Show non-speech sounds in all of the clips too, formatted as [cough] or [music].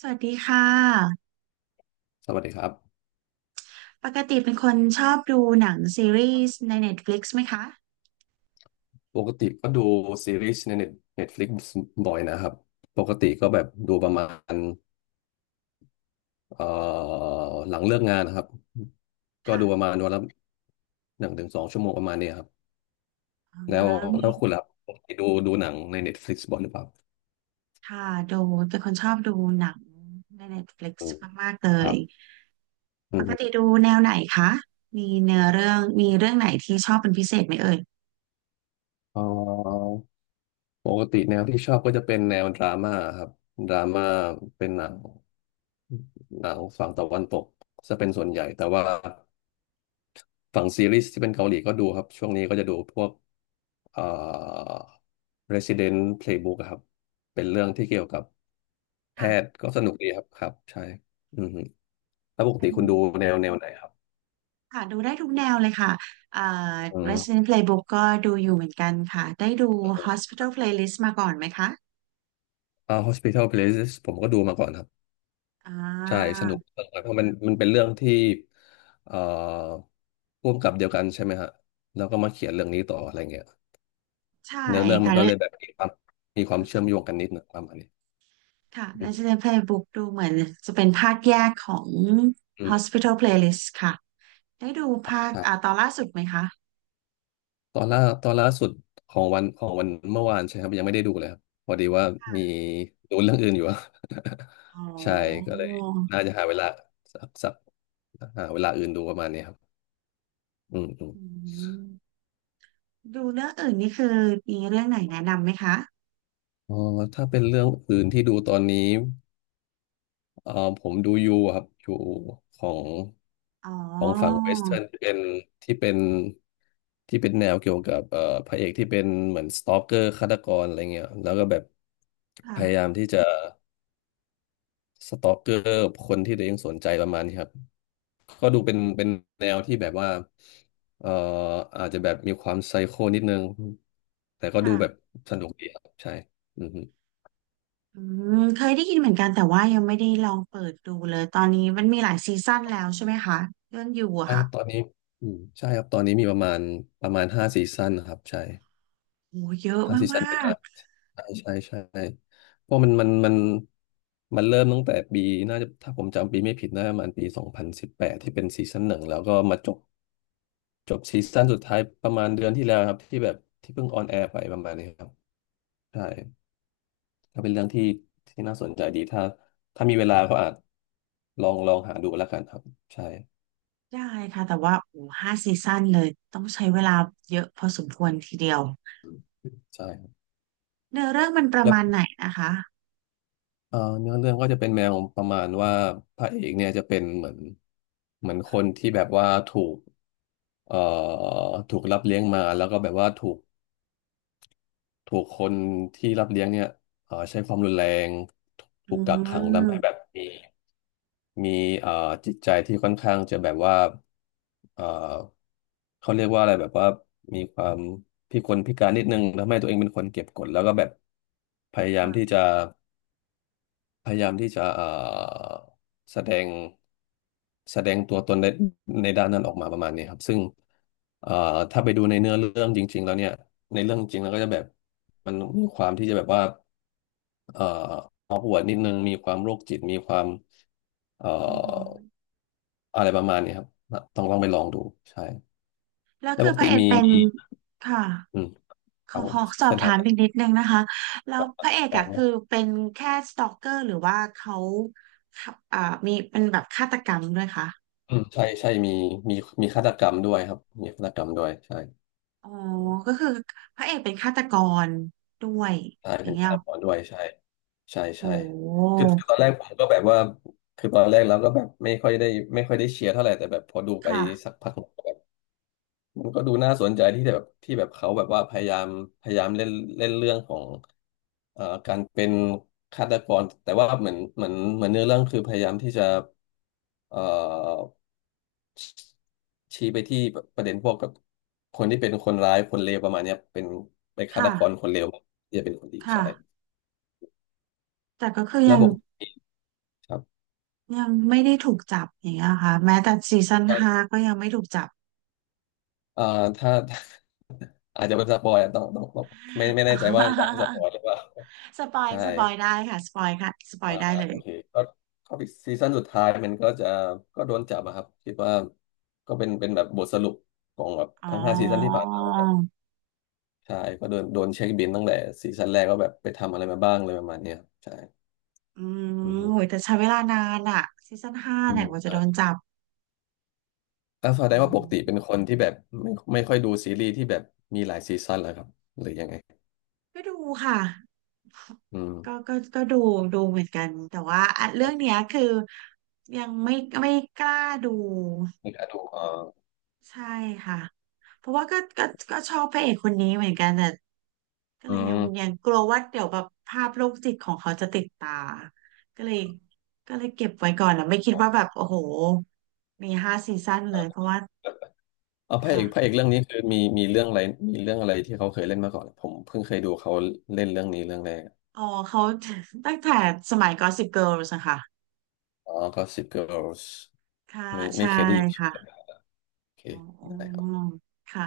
สวัสดีค่ะสวัสดีครับปกติเป็นคนชอบดูหนังซีรีส์ใน Netflix ไหมคะปกติก็ดูซีรีส์ในเน็ตฟลิกบ่อยนะครับปกติก็แบบดูประมาณเอ่อหลังเลิกงานนะครับก็ดูประค่ะมาณวันละ1 ถึง 2 ชั่วโมงประมาณนี้ครับอ๋อแล้วมีแล้วคุณล่ะปกติดูหนังในเน็ตฟลิกบ่อยหรือเปล่าค่ะดูเป็นคนชอบดูหนังใน Netflix อืมมากๆเลครัยบอืปกติมดูแนวไหนคะมีเนื้อเรื่องมีเรื่องไหนที่ชอบเป็นพิเศษไหมเอ่ยเอ่อปกติแนวที่ชอบก็จะเป็นแนวดราม่าครับดราม่าเป็นหนังฝั่งตะวันตกจะเป็นส่วนใหญ่แต่ว่า ฝั่งซีรีส์ที่เป็นเกาหลีก็ดูครับช่วงนี้ก็จะดูพวกเอ่อ Resident Playbook อะครับเป็นเรื่องที่เกี่ยวกับแพค่ะทย์ก็สนุกดีครับครับใช่อืมแล้วปกเป็ตินคุณดูแนวไหนครับค่ะดูได้ทุกแนวเลยค่ะเอ่อ อืม Resident Playbook ก็ดูอยู่เหมือนกันค่ะได้ดู Hospital Playlist มาก่อนไหมคะอ่า Hospital Playlist ผมก็ดูมาก่อนครับอ่ใช่าสนุกเออเพราะมันเป็นเรื่องที่เอ่อร่วมกับเดียวกันใช่ไหมฮะแล้วก็มาเขียนเรื่องนี้ต่ออะไรเงี้ยใช่เนื้อเรื่องมันก็เลยแบค่ะ บมีความเชื่อมโยงกันนิดหน่งประมาณนี้ค่ะ อืม Resident Playbook ดูเหมือนจะเป็นภาคแยกของ อืม Hospital Playlist ค่ะ ได้ดูภาคใช่ อ่าตอนล่าสุดไหมคะตอนล่าสุดของวันเมื่อวานใช่ครับยังไม่ได้ดูเลยครับพอดีว่าค่ะมีดูเรื่องอื่นอยู่อะ อ๋อ [laughs] ใช่ก็เลยน่าจะหาเวลาสักสักหาเวลาอื่นดูประมาณนี้ครับอืมอืมอืมดูเรื่องอื่นนี่คือมีเรื่องไหนแนะนำไหมคะ อ๋อถ้าเป็นเรื่องอื่นที่ดูตอนนี้เอ่อผมดูยูอะครับยูของอ๋อของฝั่งเวสเทิร์นที่เป็นแนวเกี่ยวกับพระเอกที่เป็นเหมือนสตอกเกอร์ฆาตกรอะไรเงี้ยแล้วก็แบบพค่ะยายามที่จะ สตอกเกอร์คนที่ตัวเองสนใจประมาณนี้ครับก็ดูเป็นแนวที่แบบว่าเอ่ออาจจะแบบมีความไซโคนิดนึงแต่ก็ดูค่ะแบบสนุกดีครับใช่อือฮึอืมเคยได้ยินเหมือนกันแต่ว่ายังไม่ได้ลองเปิดดูเลย ตอนนี้มันมีหลายซีซั่นแล้วใช่ไหมคะ เรื่องอยู่อะใช่คค่ะรับตอนนี้อืมใช่ครับตอนนี้มีประมาณห้าซีซั่นครับใช่โอ้เยอะห้าซีซั่มานเป็นกอาร์ใช่ใช่ใช่เพราะมันเริ่มตั้งแต่ปีน่าจะถ้าผมจำปีไม่ผิดน่าจะประมาณปี2018ที่เป็นซีซั่นหนึ่งแล้วก็มาจบซีซั่นสุดท้ายประมาณเดือนที่แล้วครับที่แบบที่เพิ่งออนแอร์ไปประมาณนี้ครับใช่ก็เป็นเรื่องที่น่าสนใจดีถ้ามีเวลาก็อาจลองหาดูแล้วกันครับใช่ๆได้ค่ะแต่ว่าโอ้ห้าซีซั่นเลยต้องใช้เวลาเยอะพอสมควรทีเดียว ใช่ครับเนื้อเรื่องมันประแล้วมาณไหนนะคะเนื้อเรื่องก็จะเป็นแนวประมาณว่าพระเอกเนี่ยจะเป็นเหมือนเหมือนคนที่แบบว่าถูกเอ่อถูกรับเลี้ยงมาแล้วก็แบบว่าถูกคนที่รับเลี้ยงเนี่ยใช้ความรุนแรงอืถูกกักขังทำให้แบบมมี มีเอ่อจิตใจที่ค่อนข้างจะแบบว่าเอ่อเขาเรียกว่าอะไรแบบว่ามีความพิกลพิการนิดนึงทำให้ตัวเองเป็นคนเก็บกดแล้วก็แบบพยายามที่ค่ะจะพยายามที่จะแสดงแสดงตัวตนในด้านนั้นออกมาประมาณนี้ครับซึ่งเอ่อถ้าไปดูในเนื้อเรื่องจริงๆแล้วเนี่ยในเรื่องจริงแล้วก็จะแบบมันมีความที่จะแบบว่าเอ่อออกหัวดนิดนึงมีความโรคจิตมีความเอ่อ อือหืออะไรประมาณนี้ครับต้องไปลองดูใช่ แล้วแล้วคืปอกพระติเอกมีเป็นมีค่ะอืมคขรัอบผขมอสอเช่บนถาทำมแบบอีกนิดนึงนะคะแล้วพระเอกอะคือเป็นแค่สตอกเกอร์หรือว่าเขาอ่ามีเป็นแบบฆาตกรรมด้วยคะอืมใช่ใช่มีมีฆาตกรรมด้วยครับมีฆาตกรรมด้วยใช่อ๋อก็คือพระเอกเป็นฆาตกรด้วยใช่อย่างเป็นเงี้ฆายตกรด้วยใช่ใช่โใช่หคือตอนแรกผมก็แบบว่าคือตอนแรกเราก็แบบไม่ค่อยได้เชียร์เท่าไหร่แต่แบบพอดูไปค่ะสักพัก มันก็ดูน่าสนใจที่แบบที่แบบเขาแบบว่าพยายามเล่นเล่นเรื่องของการเป็นฆาตกรแต่ว่าเหมือนเนื้อเรื่องคือพยายามที่จะเอ่อชี้ไปที่ประเด็นพวกกับคนที่เป็นคนร้ายคนเลวประมาณเนี้ยเป็นฆาตค่ะกรคนเลวที่จะเป็นคนดีค่ะใช่แต่ก็คือและยังบวกครับยังไม่ได้ถูกจับอย่างเงี้ยค่ะแม้แต่ซีซั่นก็ห้าก็ยังไม่ถูกจับ เอ่อถ้า [laughs] อาจจะเป็นสปอยอะต้องไม่ [laughs] อ๋แน่อใจว่าอยากให้สปอยหรือเปล่าสปอยใช่ สปอยได้ค่ะสปอยค่ะสปอยอ่าได้เลโอยเคก็ก็ซีซั่นสุดท้ายมันก็จะก็โดนจับอะครับคิดว่าก็เป็นแบบบทสรุปของแบบอ๋อทั้ง 5 ซีซั่นที่ผ่านมาว่าแบบใช่ก็โดนเช็คบินตั้งแต่ซีซั่นแรกว่าแบบไปทำอะไรมาบ้างเลยประมาณเนี้ยครับใช่อืมอืมฮึโหยแต่ใช้เวลานานอะซีซั่นห้าอืเนี่ยมกว่าจะอ่าโดนจับแล้วแสอืดงว่าปกติเป็มนคนที่แบบไม่ค่อยดูซีรีส์ที่แบบมีหลายซีซั่นแล้วครับหรือยังไงก็ดูค่ะอืมก็ดูดูเหมือนกันแต่ว่าอ่ะโอเรื่องเนี้ยเคคือยังไม่ไม่กล้าดูไม่กล้าดูอ่าใช่ค่ะเพราะว่าก็ชอบพระเอกคนนี้เหมือนกันแต่ ก็อืเลยยังยัม งกลัวว่าเดี๋ยวแบบภาพโรคจิตของเขาจะติดตา ก็เลยก็เลยเก็บไว้ก่อนนะไม่คิดว่าแบบโอ้โหมีห้าซีซั่นเลยเพราะว่าเออพระเอกพระค่ะเอกเรื่องนี้คือมีเรื่องอะไรที่เขาเคยเล่นมาก่อน ผมเพิ่งเคยดูเขาเล่นเรื่องนี้เรื่องแรกอ๋อเขา [laughs] ตั้งแต่สมัย Gossip Girls นะคะอ๋อ Gossip Girls ค่ะไม่ใช่เคยได้ยินชื่อเลยค่ะโอเคอ๋ออ๋อได้ครับค่ะ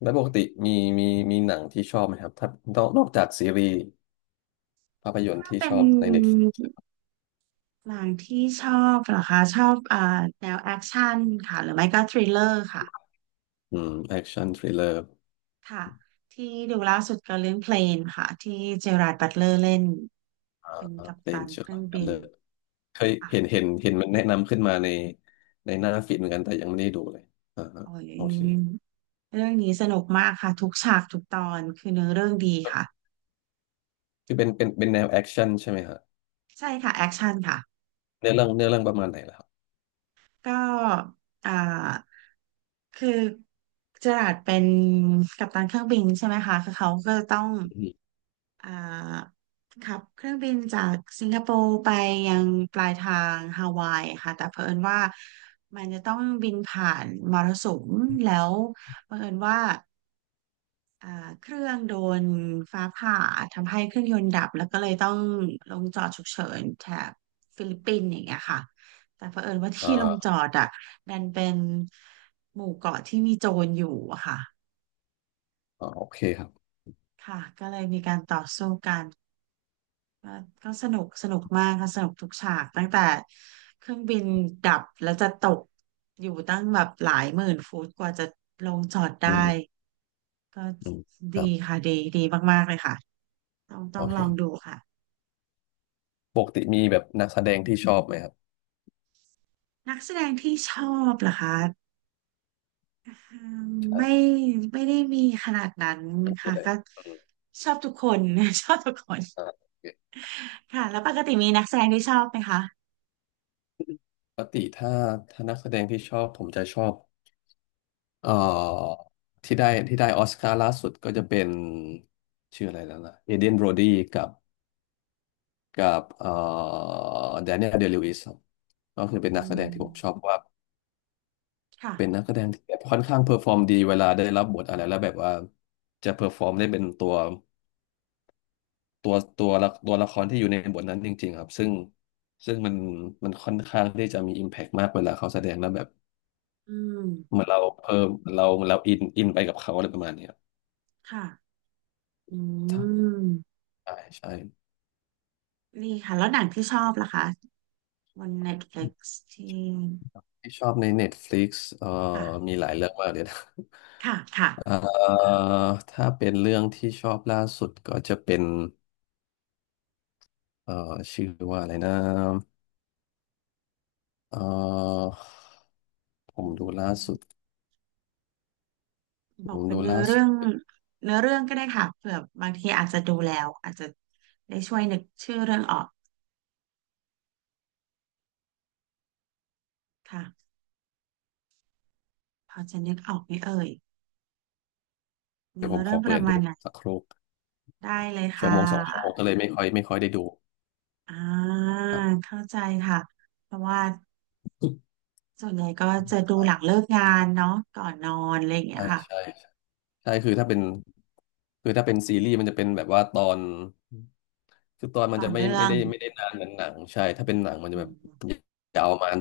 แล้วปกติมีมีมีหนังที่ชอบไหมครับถ้านอกจากซีรีส์ภาพยนตร์ถ้าที่เป็ชนอบในเน็ตหนังที่ชอบเหรอคะชอบอ่าแนวแอคชั่นค่ะหรือไม่ก็ทริลเลอร์ค่ะอืมแอคชั่นทริลเลอร์ค่ะที่ดูล่าสุดก็เรื่องเพลนค่ะที่เจอราร์ดบัตเลอร์เล่น เป็นกัปเดตันนเจอเคร์รื่องทบิเลอนร์เคยเห็นค่ะเห็นเห็นมันแนะนำขึ้นมาในหน้าฟีดเหมือนกัน แต่ยังไม่ได้ดูเลยอ่าฮะโอ้โอเคยเรื่องนี้สนุกมากค่ะทุกฉากทุกตอนคือเนื้อเรื่องดีค่ะคือเป็นแนวแอคชั่นใช่ไหมฮะใช่ค่ะแอคชั่นค่ะเนื้อเรื่องประมาณไหนล่ะครับ ก็อ่าคือเจอราร์ดเป็นกัปตันเครื่องบินใช่ไหมคะคือเขาก็จะต้องอืมอ่าขับเครื่องบินจากสิงคโปร์ไปยังปลายทางฮาวายค่ะแต่เผอิญว่ามันจะต้องบินผ่านมรสุมแล้วบังเอิญว่า อ่าเครื่องโดนฟ้าผ่าทำให้เครื่องยนต์ดับแล้วก็เลยต้องลงจอดฉุกเฉินแถบฟิลิปปินส์อย่างเงี้ยค่ะแต่เผอิญว่าอ่ที่ลงจอาดอ่ะดันเป็นหมู่เกาะที่มีโจรอยู่อะค่ะอ่าโอเคครับค่ะก็เลยมีการต่อสู้กันก็ก็สนุกสนุกมากค่ะสนุกทุกฉากตั้งแต่เครื่องบินดับแล้วจะตกอยู่ตั้งแบบหลายหมื่นฟุตกว่าจะลงจอดได้อืมก็อืมครัดีบค่ะดีดีมากๆเลยค่ะต้องต้โอองลองดูเคค่ะ ปกติมีแบบนักแสดงที่ชอบไหมครับ นักแสดงที่ชอบเหรอคะอืมใช่ไม่ไม่ได้มีขนาดนั้นไม่มีค่ะเลยก็อืมชอบทุกคน [laughs] ชอบทุกคนอ่าโอเคค่ะแล้วปกติมีนักแสดงที่ชอบไหมคะปกติถ้านักแสดงที่ชอบ ผมจะชอบเอ่อที่ได้ออสการ์ล่าสุดก็จะเป็นชื่ออะไรแล้วนะเอเดนโบรดีกับกับแดเนียลเดลิวิสครับก็คือเป็นอืนักแสดงที่ผมชอบมเพราะว่า เป็นค่ะนักแสดงที่แบบค่อนข้างเพอร์ฟอร์มดีเวลาได้รับบทอะไรแล้วแบบว่าจะเพอร์ฟอร์มได้เป็นตัว ตัวละครที่อยู่ในบทนั้นจริงๆครับซึ่งมันค่อนข้างที่จะมีอิมแพกมากเวลาเขาแสดงแล้วแบบอืเหมมือนเราเพิ่มเราเอเราอินไปกับเขาอะไรประมาณเนี้ยค่ะอืครับมใช่ใช่ดีค่ะแล้วหนังที่ชอบล่ะคะบน Netflix ที่ที่ชอบใน Netflix เอ่อค่ะมีหลายเรื่องมากเลยนะ ค่ะค่ะ [laughs] เอ่อถ้าเป็นเรื่องที่ชอบล่าสุดก็จะเป็นเอ่อชื่อว่าอะไรนะเอ่อผอืมมดูล่าอืมสุดบผอกมเป็ดูนเนื้อล่าสุเรื่อดงเนื้อเรื่องก็ได้ค่ะเผื่อบางทีอาจจะดูแล้วอาจจะได้ช่วยนึกชื่อเรื่องออกค่ะ พอจะนึกออกไหมเอ่ยเดี๋ยวเนื้อผมขเรื่อองปเปิระดมาดูณไหนสักครู่ได้เลยชั่วค่ะโมงสองชั่วโมงก็เลยไม่ค่อยได้ดู อ่าเข้าใจค่ะ เพราะว่าส่วนใหญ่ก็จะดูหลังเลิกงานเนาะก่อนนอนอะไรอย่างเงี้ใช่ยค่ะใช่ใช่คือถ้าเป็นซีรีส์มันจะเป็นแบบว่าตอนคือตอนมันต่อจะเนื่องไม่ได้นานเหมือนหนังใช่ถ้าเป็นหนังมันอืจะแบบมยาวประมาณ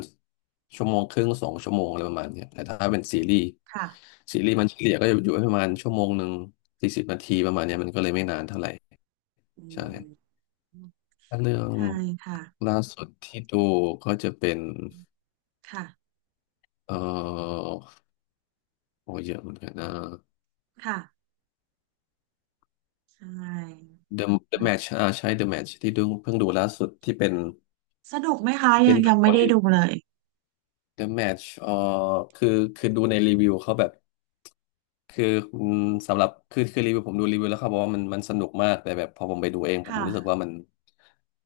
ชั่วโมงครึ่งสองชั่วโมงอะไรประมาณเนี้ยแต่ถ้าเป็นค่ะซีรีส์มันเฉลี่ยก็อยู่ประมาณชั่วโมงหนึ่งสี่สิบนาทีประมาณเนี้ยมันก็เลยไม่นานเท่าไหร่อืใช่มถ้าเรื่องใช่ค่ะล่าสุดที่ดูก็จะเป็นค่ะเอ่อโอ้เยอะเหมือนกันนะ ค่ะใช่ The The มัน Match อ่าใช่ The Match ที่ดูเพิ่งดูล่าสุดที่เป็นสนุกไหมคะเป็ยันงหนัยังงไม่เกาหได้ลี ดูเลย The Match คือคือดูในรีวิวเขาแบบคืออืมสำหรับคือรีวิวผมดูรีวิวแล้วเขาบอกว่ามันสนุกมากแต่แบบพอผมไปดูเองผมรู้สึกค่ะว่ามัน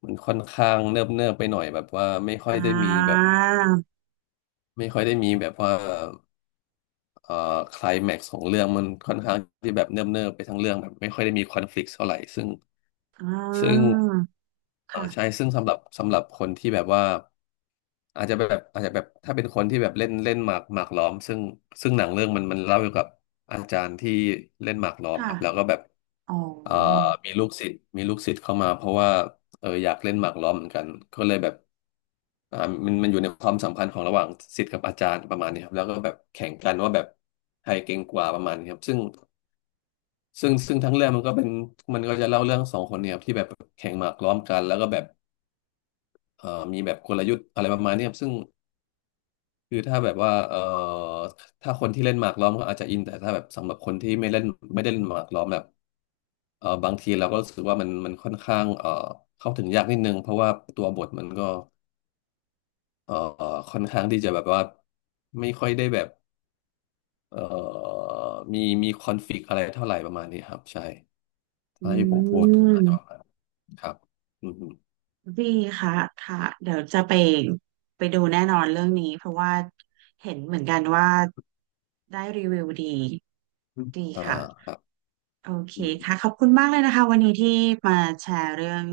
มันค่อนข้างเนิบเนิบไปหน่อยแบบว่าอ่าไม่ค่อยได้มีแบบว่าเอ่อไคลแม็กซ์ของเรื่องมันค่อนข้างที่แบบเนิบเนิบไปทั้งเรื่องแบบไม่ค่อยได้มีคอนฟลิกต์เท่าไหร่ซึ่งอ่ซึ่งาเออค่ะใช่ซึ่งสำหรับคนที่แบบว่า อาจจะแบบถ้าเป็นคนที่แบบเล่นเล่นหมากล้อมซึ่งหนังเรื่องมันเล่าเกี่ยวกับอาจารย์ที่เล่นหมากล้อมคค่ะรับแล้วก็แบบอ๋อเอ่อมีลูกศิษย์เข้ามาเพราะว่าเอออยากเล่นหมากล้อมเหมือนกันก็เลยแบบอ่ามันอยู่ในความสัมพันธ์ของระหว่างศิษย์กับอาจารย์ประมาณนี้ครับแล้วก็แบบแข่งกันว่าแบบใครเก่งกว่าประมาณนี้ครับซึ่งทั้งเรื่องมันก็จะเล่าเรื่องสองคนเนี่ยครับที่แบบแข่งหมากล้อมกันแล้วก็แบบเอ่อมีแบบกลยุทธ์อะไรประมาณนี้ครับซึ่ง คือถ้าแบบว่าถ้าคนที่เล่นหมากล้อมก็อาจจะอินแต่ถ้าแบบสำหรับคนที่ไม่ได้เล่นหมากล้อมแบบบางทีเราก็รู้สึกว่ามันค่อนข้างเข้าถึงยากนิดนึงเพราะว่าตัวบทมันก็เอ่อค่อนข้างที่จะแบบว่าไม่ค่อยได้แบบเอ่อมีคอนฟลิกต์อะไรเท่าไหร่ประมาณนี้ครับใช่อืถ้าที่ผมพูดอาจม จะประมาณนั้นครับอืมดีค่ะค่ะเดี๋ยวจะไปไปดูแน่นอนเรื่องนี้เพราะว่าเห็นเหมือนกันว่าได้รีวิวดีอมดีอ่าค่ะครับโอเคอืมค่ะขอบคุณมากเลยนะคะวันนี้ที่มาแชร์เรื่อง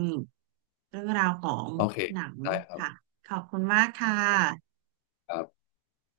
เรื่องราวของโอเคหนังได้ครัค่ะบขอบคุณมากค่ะครับ